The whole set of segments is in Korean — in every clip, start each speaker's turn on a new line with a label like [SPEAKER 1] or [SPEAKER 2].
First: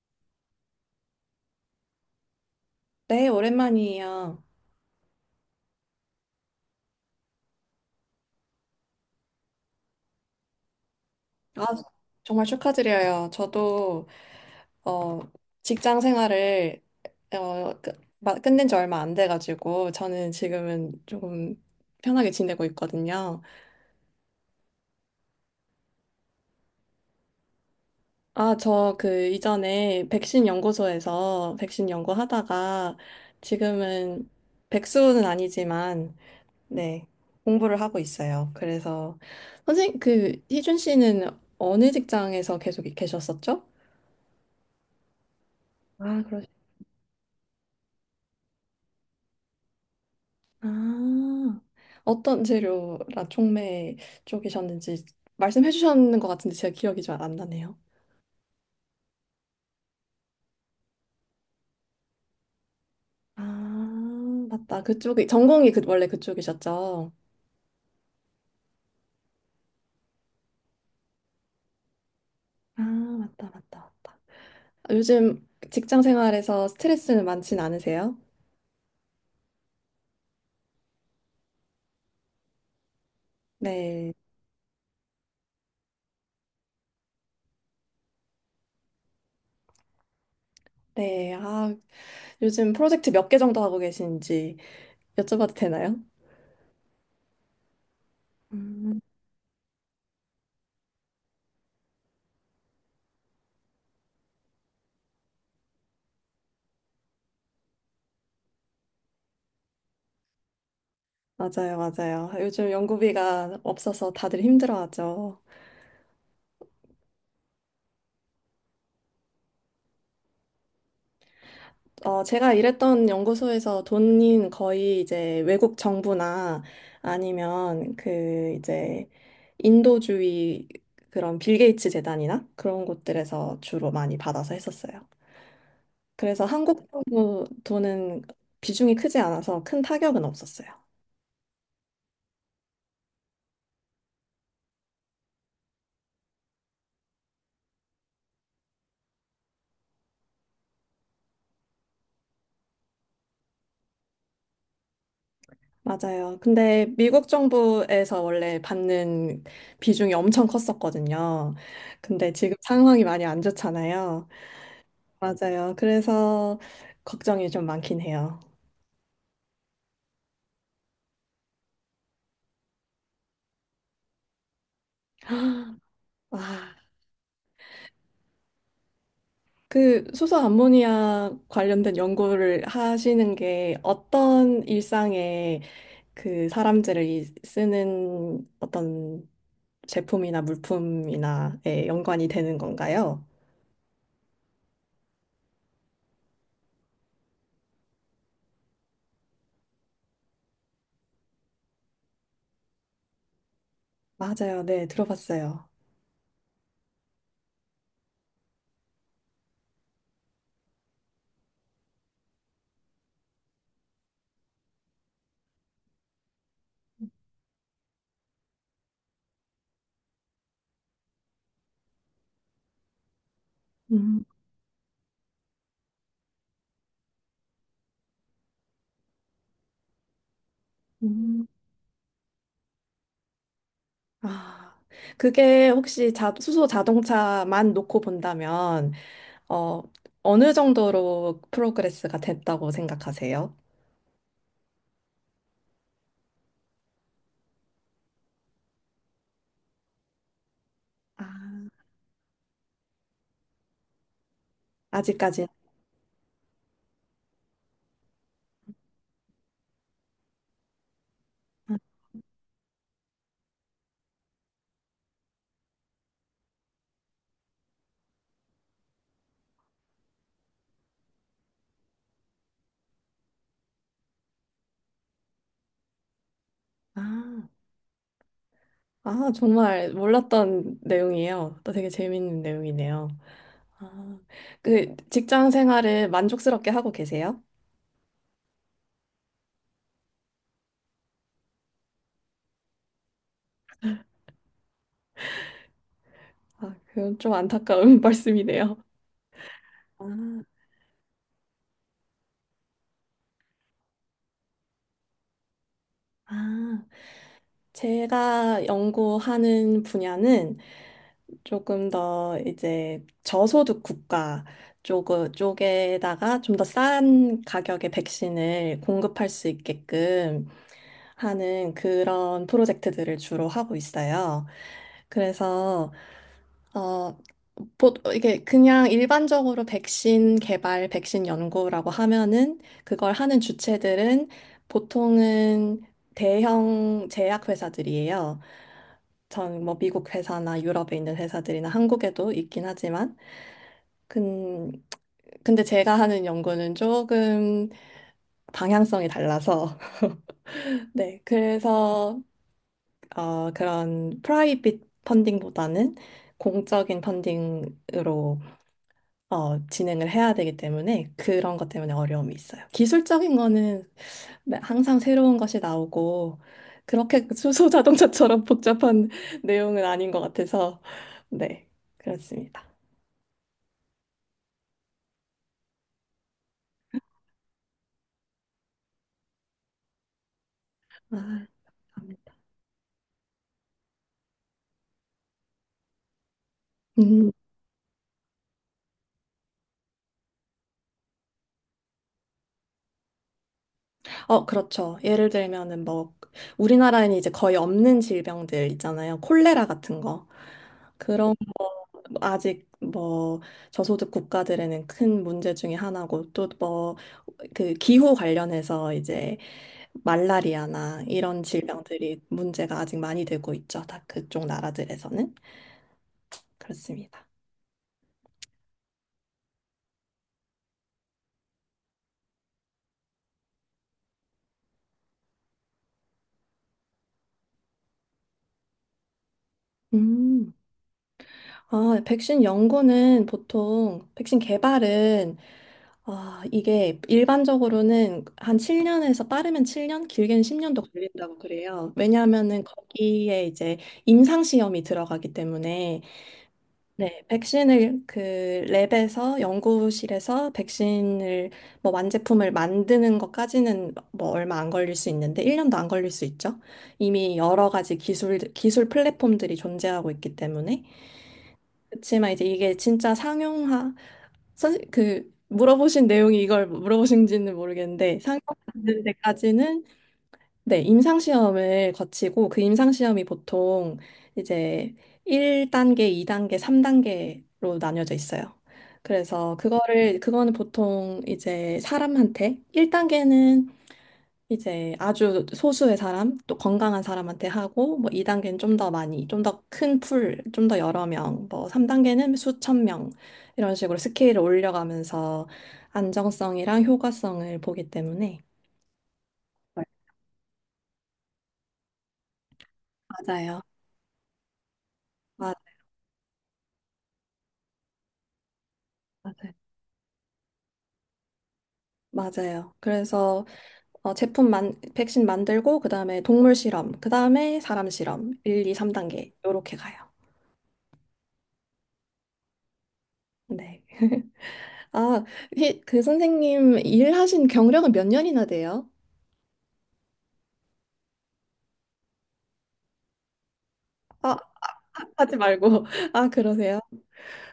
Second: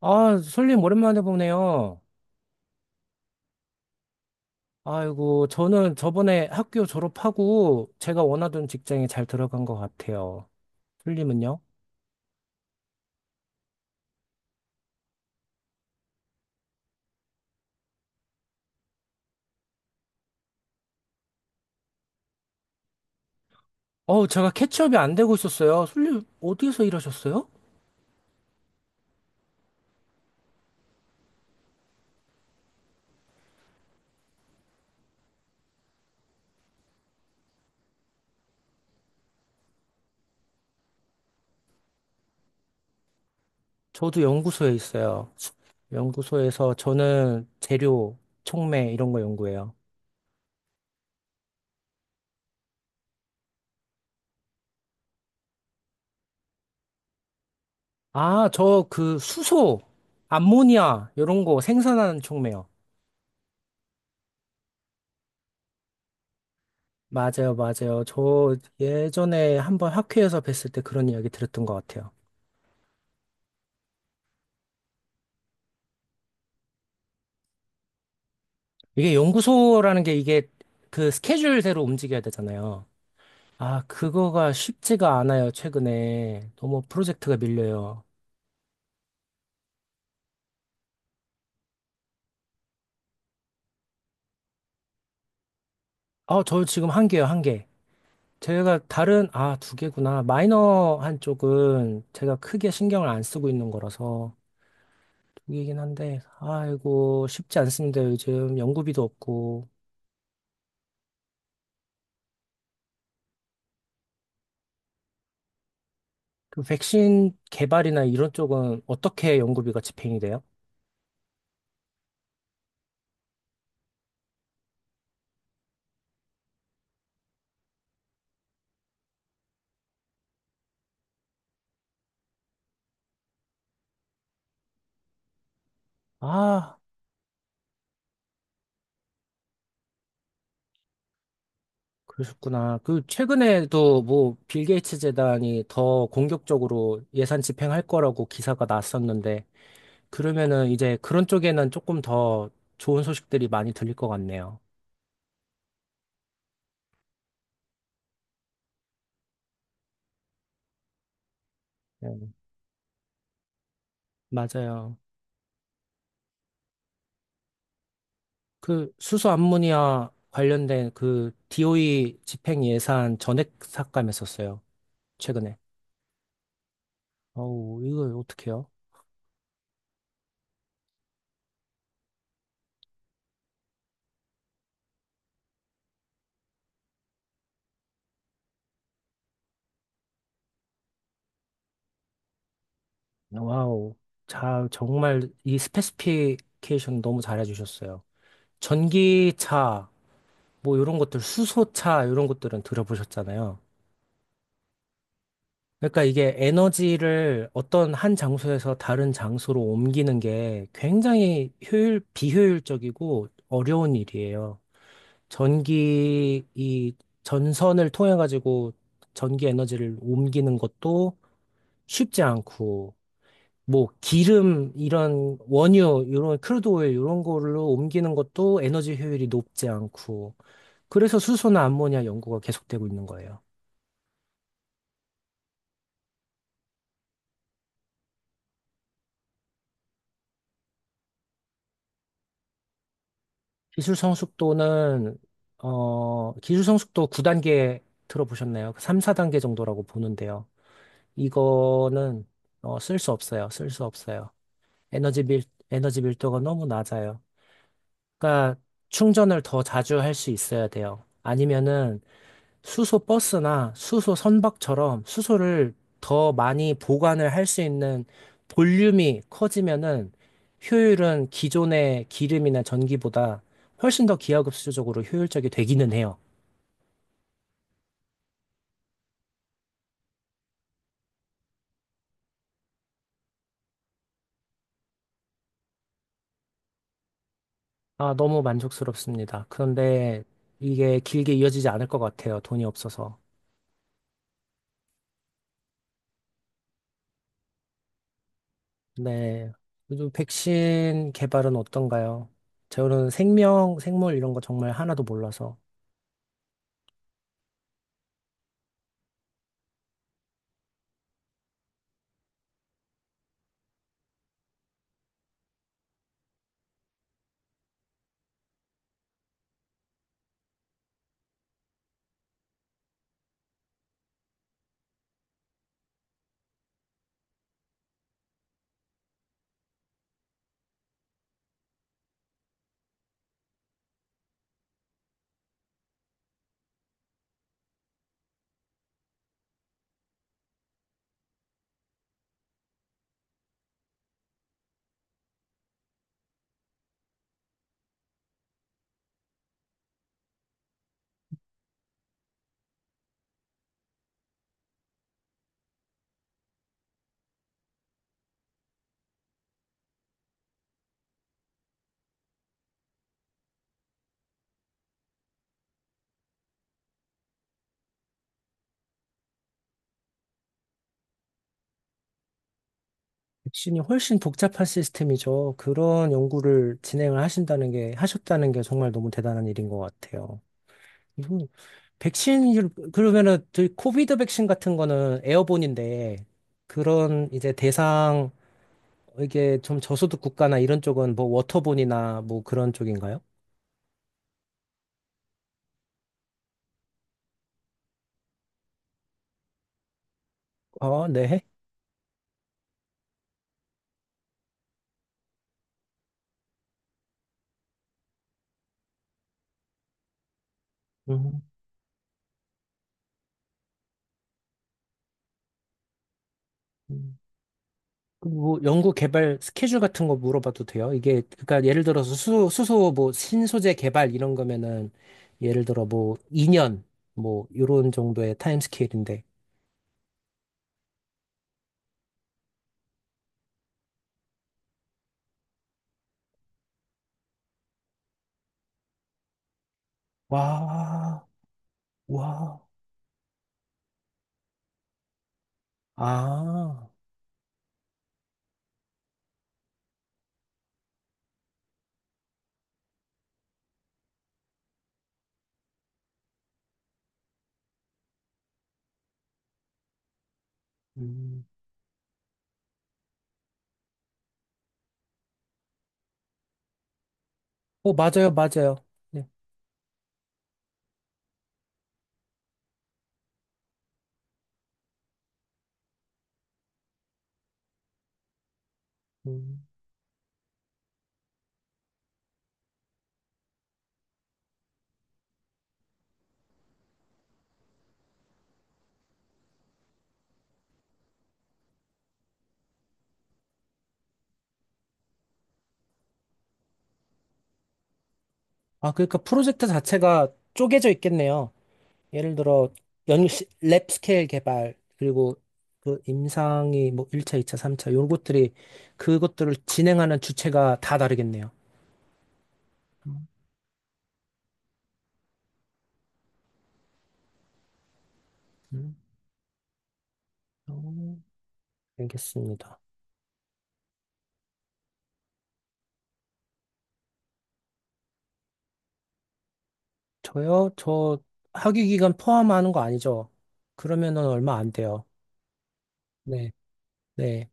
[SPEAKER 1] 아, 솔님 오랜만에 보네요.
[SPEAKER 2] 네, 오랜만이에요.
[SPEAKER 1] 아이고, 저는 저번에 학교 졸업하고 제가 원하던 직장에 잘 들어간 것 같아요. 솔님은요?
[SPEAKER 2] 아, 정말 축하드려요. 저도 어, 직장 생활을 끝낸 지 얼마 안 돼가지고 저는 지금은 조금 편하게 지내고 있거든요.
[SPEAKER 1] 어우, 제가 캐치업이 안 되고 있었어요. 솔님, 어디에서 일하셨어요?
[SPEAKER 2] 아, 저 그 이전에 백신 연구소에서 백신 연구하다가 지금은 백수는 아니지만 네, 공부를 하고 있어요. 그래서 선생님, 그 희준 씨는 어느 직장에서 계속 계셨었죠?
[SPEAKER 1] 저도 연구소에 있어요.
[SPEAKER 2] 아, 그러셨구나.
[SPEAKER 1] 연구소에서 저는 재료, 촉매 이런 거 연구해요.
[SPEAKER 2] 아, 어떤 재료 라촉매 쪽이셨는지 말씀해 주셨는 것 같은데 제가 기억이 잘 안 나네요.
[SPEAKER 1] 아, 저 그 수소, 암모니아 이런 거 생산하는 촉매요.
[SPEAKER 2] 아, 맞다. 그쪽이 전공이 그 원래 그쪽이셨죠?
[SPEAKER 1] 맞아요, 맞아요. 저 예전에 한번 학회에서 뵀을 때 그런 이야기 들었던 것 같아요.
[SPEAKER 2] 아, 맞다, 맞다, 맞다. 요즘 직장 생활에서 스트레스는 많진 않으세요?
[SPEAKER 1] 이게 연구소라는 게 이게 그 스케줄대로 움직여야 되잖아요. 아,
[SPEAKER 2] 네,
[SPEAKER 1] 그거가 쉽지가 않아요, 최근에. 너무 프로젝트가 밀려요.
[SPEAKER 2] 네. 아, 요즘 프로젝트 몇 개 정도 하고 계신지 여쭤봐도 되나요?
[SPEAKER 1] 아, 저 지금 한 개요, 한 개. 제가
[SPEAKER 2] 음,
[SPEAKER 1] 다른, 아, 두 개구나. 마이너 한 쪽은 제가 크게 신경을 안 쓰고 있는 거라서 두 개긴 한데, 아이고, 쉽지 않습니다, 요즘. 연구비도 없고.
[SPEAKER 2] 맞아요, 맞아요. 요즘 연구비가 없어서 다들 힘들어하죠.
[SPEAKER 1] 그 백신 개발이나 이런 쪽은 어떻게 연구비가 집행이 돼요?
[SPEAKER 2] 제가 일했던 연구소에서 돈인 거의 이제 외국 정부나 아니면 그 이제 인도주의 그런 빌 게이츠 재단이나 그런 곳들에서 주로 많이 받아서 했었어요. 그래서
[SPEAKER 1] 아,
[SPEAKER 2] 한국 정부 돈은 비중이 크지 않아서 큰 타격은 없었어요.
[SPEAKER 1] 그러셨구나. 그 최근에도 뭐 빌 게이츠 재단이 더 공격적으로 예산 집행할 거라고 기사가 났었는데 그러면은 이제 그런 쪽에는 조금 더 좋은 소식들이 많이 들릴 것 같네요.
[SPEAKER 2] 맞아요. 근데 미국 정부에서 원래 받는 비중이 엄청 컸었거든요.
[SPEAKER 1] 네,
[SPEAKER 2] 근데 지금 상황이 많이 안 좋잖아요.
[SPEAKER 1] 맞아요.
[SPEAKER 2] 맞아요. 그래서 걱정이 좀 많긴 해요.
[SPEAKER 1] 그 수소 암모니아 관련된 그 DOE 집행 예산 전액 삭감했었어요. 최근에.
[SPEAKER 2] 와,
[SPEAKER 1] 어우, 이거 어떡해요?
[SPEAKER 2] 그 수소 암모니아 관련된 연구를 하시는 게 어떤 일상에 그 사람들이 쓰는 어떤 제품이나 물품이나에 연관이 되는 건가요?
[SPEAKER 1] 와우. 자, 정말 이 스페시피케이션 너무 잘해주셨어요. 전기차 뭐 이런 것들 수소차 이런 것들은 들어보셨잖아요.
[SPEAKER 2] 맞아요. 네, 들어봤어요.
[SPEAKER 1] 그러니까 이게 에너지를 어떤 한 장소에서 다른 장소로 옮기는 게 굉장히 효율 비효율적이고 어려운 일이에요. 전기 이 전선을 통해 가지고 전기 에너지를 옮기는 것도 쉽지 않고 뭐
[SPEAKER 2] 음,
[SPEAKER 1] 기름 이런 원유 이런 크루드 오일 이런 걸로 옮기는 것도 에너지 효율이 높지 않고 그래서
[SPEAKER 2] 음.
[SPEAKER 1] 수소나 암모니아 연구가 계속되고 있는 거예요.
[SPEAKER 2] 아, 그게 혹시 자, 수소 자동차만 놓고 본다면 어, 어느 정도로 프로그레스가 됐다고 생각하세요?
[SPEAKER 1] 기술 성숙도는, 기술 성숙도 9단계 들어보셨나요? 3, 4단계 정도라고 보는데요.
[SPEAKER 2] 아,
[SPEAKER 1] 이거는, 쓸 수 없어요. 쓸 수 없어요. 에너지 밀,
[SPEAKER 2] 아직까지.
[SPEAKER 1] 에너지 밀도가 너무 낮아요. 그러니까 충전을 더 자주 할 수 있어야 돼요. 아니면은, 수소 버스나 수소 선박처럼 수소를 더 많이 보관을 할 수 있는 볼륨이 커지면은 효율은 기존의 기름이나 전기보다 훨씬 더 기하급수적으로 효율적이 되기는 해요.
[SPEAKER 2] 아, 아, 정말 몰랐던 내용이에요. 또 되게 재밌는 내용이네요. 아, 그 직장 생활을 만족스럽게 하고 계세요?
[SPEAKER 1] 아, 너무 만족스럽습니다. 그런데 이게 길게 이어지지 않을 것 같아요. 돈이 없어서.
[SPEAKER 2] 아, 그건 좀 안타까운 말씀이네요.
[SPEAKER 1] 네.
[SPEAKER 2] 아,
[SPEAKER 1] 요즘 백신 개발은 어떤가요? 저는 생명, 생물 이런 거 정말 하나도 몰라서.
[SPEAKER 2] 아, 제가 연구하는 분야는 조금 더 이제 저소득 국가 쪽, 쪽에다가 좀 더 싼 가격의 백신을 공급할 수 있게끔 하는 그런 프로젝트들을 주로 하고 있어요. 그래서 어, 이게 그냥 일반적으로 백신 개발, 백신 연구라고 하면은 그걸 하는 주체들은 보통은 대형 제약회사들이에요. 전 뭐 미국 회사나 유럽에 있는 회사들이나 한국에도 있긴 하지만 근 근데 제가 하는 연구는 조금 방향성이 달라서 네, 그래서 그런 프라이빗 펀딩보다는 공적인 펀딩으로 진행을 해야 되기 때문에 그런 것 때문에 어려움이 있어요. 기술적인 거는 항상 새로운 것이 나오고 그렇게 수소 자동차처럼 복잡한 내용은 아닌 것 같아서 네, 그렇습니다.
[SPEAKER 1] 백신이 훨씬 복잡한 시스템이죠. 그런 연구를 진행을 하신다는 게, 하셨다는 게 정말 너무 대단한 일인 것 같아요.
[SPEAKER 2] 아,
[SPEAKER 1] 이분,
[SPEAKER 2] 감사합니다.
[SPEAKER 1] 백신, 일- 그러면은, 저희 코비드 백신 같은 거는 에어본인데, 그런
[SPEAKER 2] 음,
[SPEAKER 1] 이제 대상, 이게 좀 저소득 국가나 이런 쪽은 뭐 워터본이나 뭐 그런 쪽인가요?
[SPEAKER 2] 그렇죠. 예를 들면은 뭐 우리나라에는 이제 거의 없는 질병들 있잖아요. 콜레라 같은 거.
[SPEAKER 1] 아,
[SPEAKER 2] 그런
[SPEAKER 1] 네.
[SPEAKER 2] 아직 뭐 저소득 국가들에는 큰 문제 중에 하나고 또 뭐 그 기후 관련해서 이제 말라리아나 이런 질병들이 문제가 아직 많이 되고 있죠. 다 그쪽 나라들에서는
[SPEAKER 1] 음.
[SPEAKER 2] 그렇습니다.
[SPEAKER 1] 뭐 연구 개발 스케줄 같은 거 물어봐도 돼요? 이게 그러니까 예를 들어서 수, 수소 뭐 신소재 개발 이런 거면은 예를 들어 뭐 2년 뭐 요런 정도의 타임 스케일인데
[SPEAKER 2] 음. 아, 백신 연구는 보통 백신 개발은, 아, 이게 일반적으로는 한 7년에서 빠르면 7년, 길게는 10년도
[SPEAKER 1] 와,
[SPEAKER 2] 걸린다고 그래요. 왜냐하면은
[SPEAKER 1] 와,
[SPEAKER 2] 거기에 이제 임상 시험이 들어가기 때문에.
[SPEAKER 1] 아,
[SPEAKER 2] 네, 백신을 그 랩에서, 연구실에서 백신을 뭐 완제품을 만드는 것까지는 뭐 얼마 안 걸릴 수 있는데 1년도 안 걸릴 수 있죠. 이미 여러 가지 기술 플랫폼들이 존재하고 있기 때문에.
[SPEAKER 1] 음.
[SPEAKER 2] 그치만 이제 이게 진짜 상용화, 그 물어보신 내용이 이걸 물어보신지는 모르겠는데
[SPEAKER 1] 맞아요, 맞아요.
[SPEAKER 2] 상용화되는
[SPEAKER 1] 네.
[SPEAKER 2] 데까지는, 네, 임상 시험을 거치고, 그 임상 시험이 보통 이제 1단계, 2단계, 3단계로 나뉘어져 있어요. 그래서
[SPEAKER 1] 음.
[SPEAKER 2] 그거를, 그거는 보통 이제 사람한테 1단계는 이제 아주 소수의 사람, 또 건강한 사람한테 하고, 뭐 2단계는 좀 더 많이, 좀 더 큰 풀, 좀 더 여러 명, 뭐 3단계는 수천 명, 이런 식으로 스케일을 올려가면서 안정성이랑 효과성을 보기 때문에.
[SPEAKER 1] 아 그러니까 프로젝트 자체가 쪼개져 있겠네요. 예를 들어
[SPEAKER 2] 맞아요.
[SPEAKER 1] 연랩 스케일 개발 그리고
[SPEAKER 2] 맞-
[SPEAKER 1] 그 임상이 뭐 1차, 2차, 3차 요것들이
[SPEAKER 2] 맞아요,
[SPEAKER 1] 그것들을 진행하는 주체가 다 다르겠네요.
[SPEAKER 2] 맞아요. 그래서 백신 만들고, 그 다음에 동물 실험, 그 다음에 사람 실험, 1, 2,
[SPEAKER 1] 음,
[SPEAKER 2] 3단계, 요렇게 가요.
[SPEAKER 1] 어, 알겠습니다.
[SPEAKER 2] 네. 아, 그 선생님 일하신 경력은 몇 년이나 돼요?
[SPEAKER 1] 저요? 저 학위 기간 포함하는 거 아니죠? 그러면은
[SPEAKER 2] 아,
[SPEAKER 1] 얼마 안 돼요.
[SPEAKER 2] 하지 말고. 아,
[SPEAKER 1] 네,
[SPEAKER 2] 그러세요?
[SPEAKER 1] 네.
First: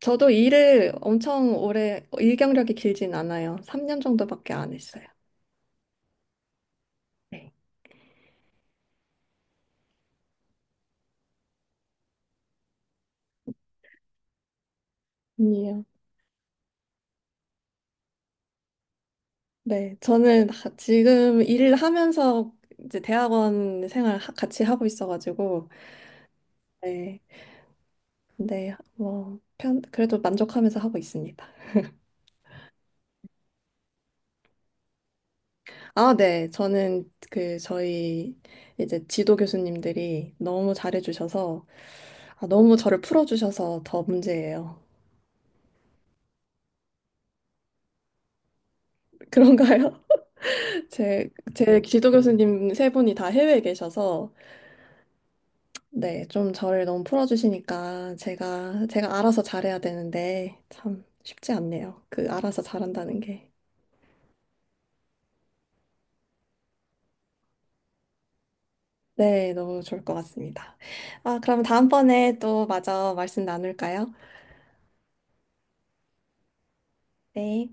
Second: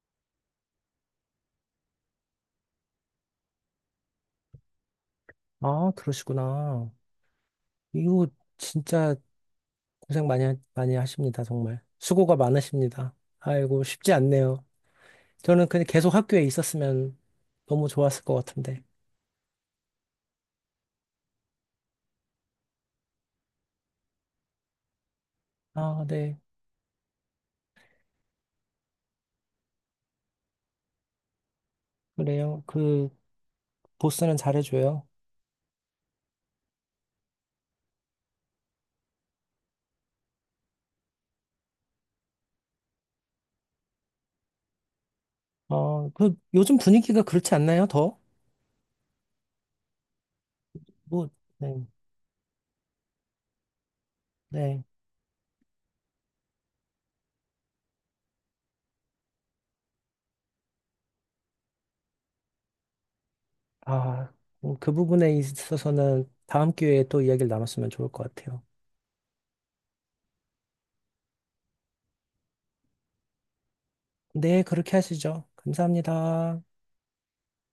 [SPEAKER 2] 저도 일을 엄청 오래, 일 경력이 길진 않아요. 3년 정도밖에 안 했어요.
[SPEAKER 1] 아, 그러시구나.
[SPEAKER 2] 네.
[SPEAKER 1] 이거 진짜 고생 많이, 하- 많이 하십니다, 정말. 수고가 많으십니다. 아이고, 쉽지 않네요. 저는
[SPEAKER 2] 아니에요.
[SPEAKER 1] 그냥 계속 학교에 있었으면 너무 좋았을 것 같은데.
[SPEAKER 2] 네, 저는 지금 일을 하면서 이제 대학원 생활 같이 하고 있어가지고,
[SPEAKER 1] 아, 네.
[SPEAKER 2] 네, 네. 뭐, 그래도 만족하면서 하고 있습니다.
[SPEAKER 1] 그래요. 그, 보스는 잘해줘요.
[SPEAKER 2] 아, 네, 저는 그, 저희 이제 지도 교수님들이 너무 잘해주셔서, 아, 너무 저를 풀어주셔서 더 문제예요.
[SPEAKER 1] 요즘 분위기가 그렇지 않나요, 더?
[SPEAKER 2] 그런가요?
[SPEAKER 1] 뭐, 네,
[SPEAKER 2] 제 지도 교수님 세 분이 다 해외에 계셔서,
[SPEAKER 1] 네.
[SPEAKER 2] 네, 좀 저를 너무 풀어주시니까 제가 알아서 잘해야 되는데, 참 쉽지 않네요. 그 알아서 잘한다는 게.
[SPEAKER 1] 아, 그 부분에 있어서는 다음 기회에 또 이야기를 나눴으면 좋을 것 같아요.
[SPEAKER 2] 네, 너무 좋을 것 같습니다. 아, 그럼 다음번에 또 마저 말씀 나눌까요?
[SPEAKER 1] 네, 그렇게 하시죠. 감사합니다.
[SPEAKER 2] 네.